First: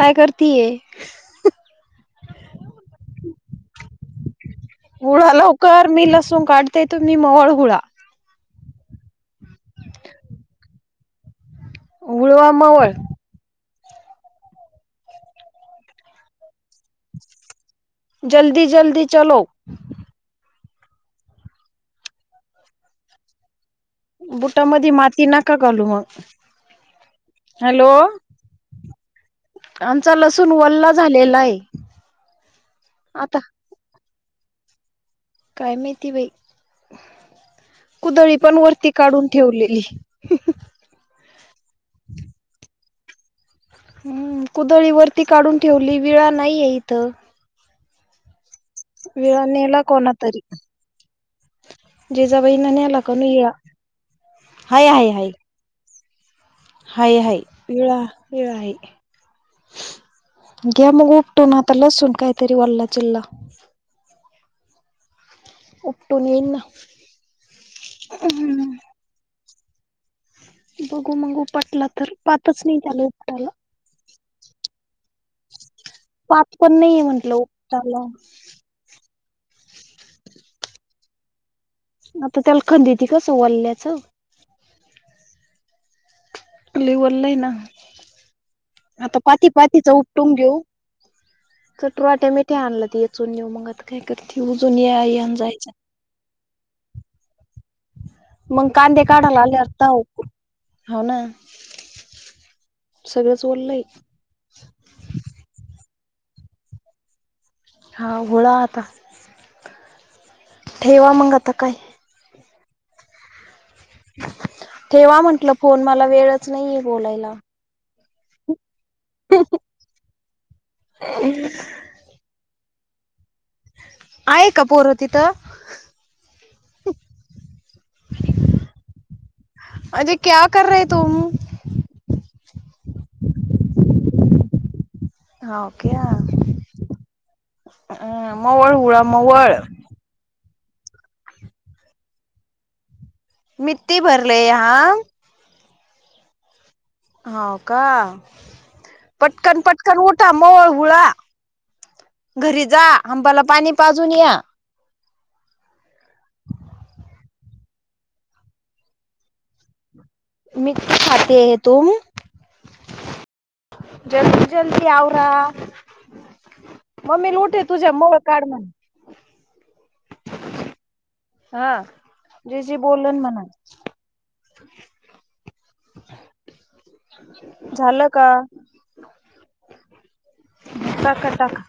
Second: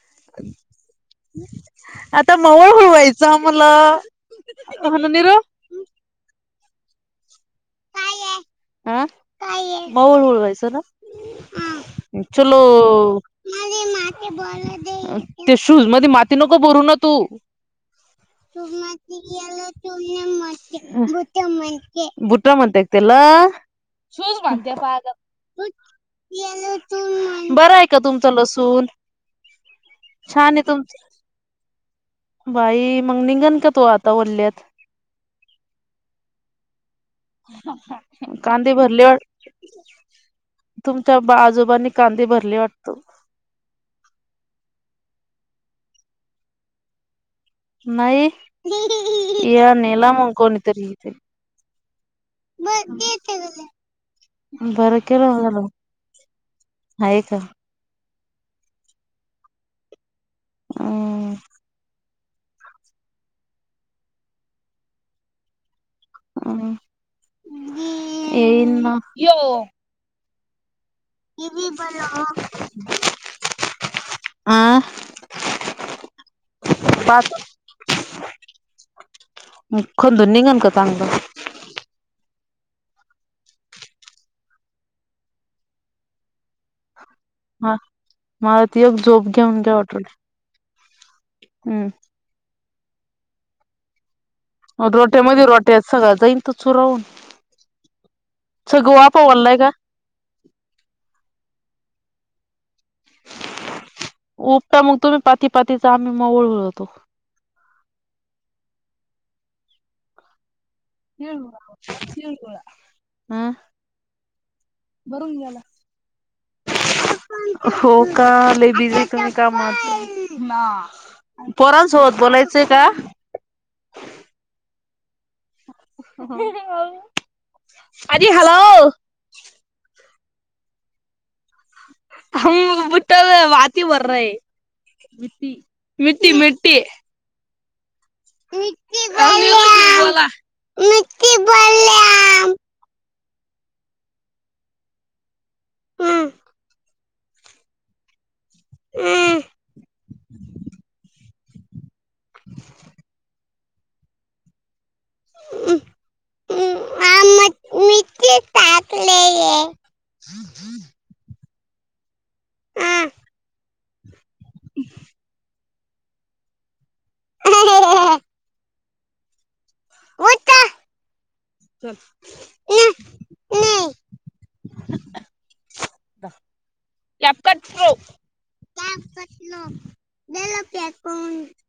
काय करतीय? आता मोहोळ व्हायचा मुलं. [unintelligible] कर मी लसूण काढते तुम्ही मोहोळ हुळा अह, मऊळ हूळवयाच ना, हुळवा चलो. मवळ माझी माती भरू दे, ते शूज मध्ये माती नको भरू न तू, जल्दी त जल्दी माती चलो गेल. तून माती बुटमनते, बुटमनेते तेला. शूज बाधाते बुटामध्ये माग, माती नका घालू मग [unintelligible] बर आहे हॅलो का तुम च लसूून आमचा लसून वल्ला झालेला हाय बाई मग निघन का तू आता वल्यात? काय माहिती बाई, कुदळी पण कांदे वरती भरले वाट काढून ठेवलेली. तुमच्या बा, आजोबांनी कांदे भरले वाटत? हम्म, कुदळी वरती काढून ठेवली, विळा नाहीये इथं. नाही, विळा इळा कोणा नेला मग तरी कोणीतरी [unintelligible] जिजाबाईन बरं नेला का नाही केल विळा हाय बघ हाय जरा हाय हाय, हाय विळा, वीळा हाय की घ्या मग अं उपटून आता, लसून काहीतरी वल्ला चिल्ला [unintelligible] ना [unintelligible] ये हम्म ना, यो बघू मगू पटला तर, पातच नाही झालं उकटाला. अ पात पण नाहीय पाच म्हंटलं उपटायला. हम खंदून निघल का चांगलं आता त्याला खंद त कसं वल्ल्याचं लय वल आहे ना. हा मला ती एक आता झोप पाती घेऊन घ्या पातीचा वाटवली उपटून घेऊ चटुट्या म ते आणलं ते येचून नेऊ मग आता काय करते उजून या येन रोट्यामध्ये जायच रोट्यात सगळा जाईन तो चुरावून मग सगळं कांदे वापा काढायला वल्लाय का आल्यावर लाव हो ना. सगळंच ओललय उपता मग तुम्ही पाती पातीचा आम्ही मवळ उळवतो. हा वूळा आता ठेवा मग आता काय हं ठेवा म्हंटल फोन मला वेळच नाहीये बोलायला. हो का? लय बिझी तुम्ही कामात पोरांसोबत बोलाय चे का? आहे का पोर तिथं? हो आजी हॅलो अरे क्या कर रहे तूम? हम बुत वाती भर रहे है हाव क्या मिठी मिठी अ मवळ उळा मवळ मिठी भरल्यानं मिठी भरले याहा हा हो का? पटकन पटकन उठा मोळ हुळा घरी जा हांबाला पाणी पाजून या. ह म मीठी टाकले है. मीठी खाते हो तूम? जल्दी जल्दी आवरा. मम्मी लुटे तुझ्या मोळ काढ ना ऊठं हा जीजी बोलन म्हणां नाही कॅप्टलो झालं का दिलं टाका फेकून टाका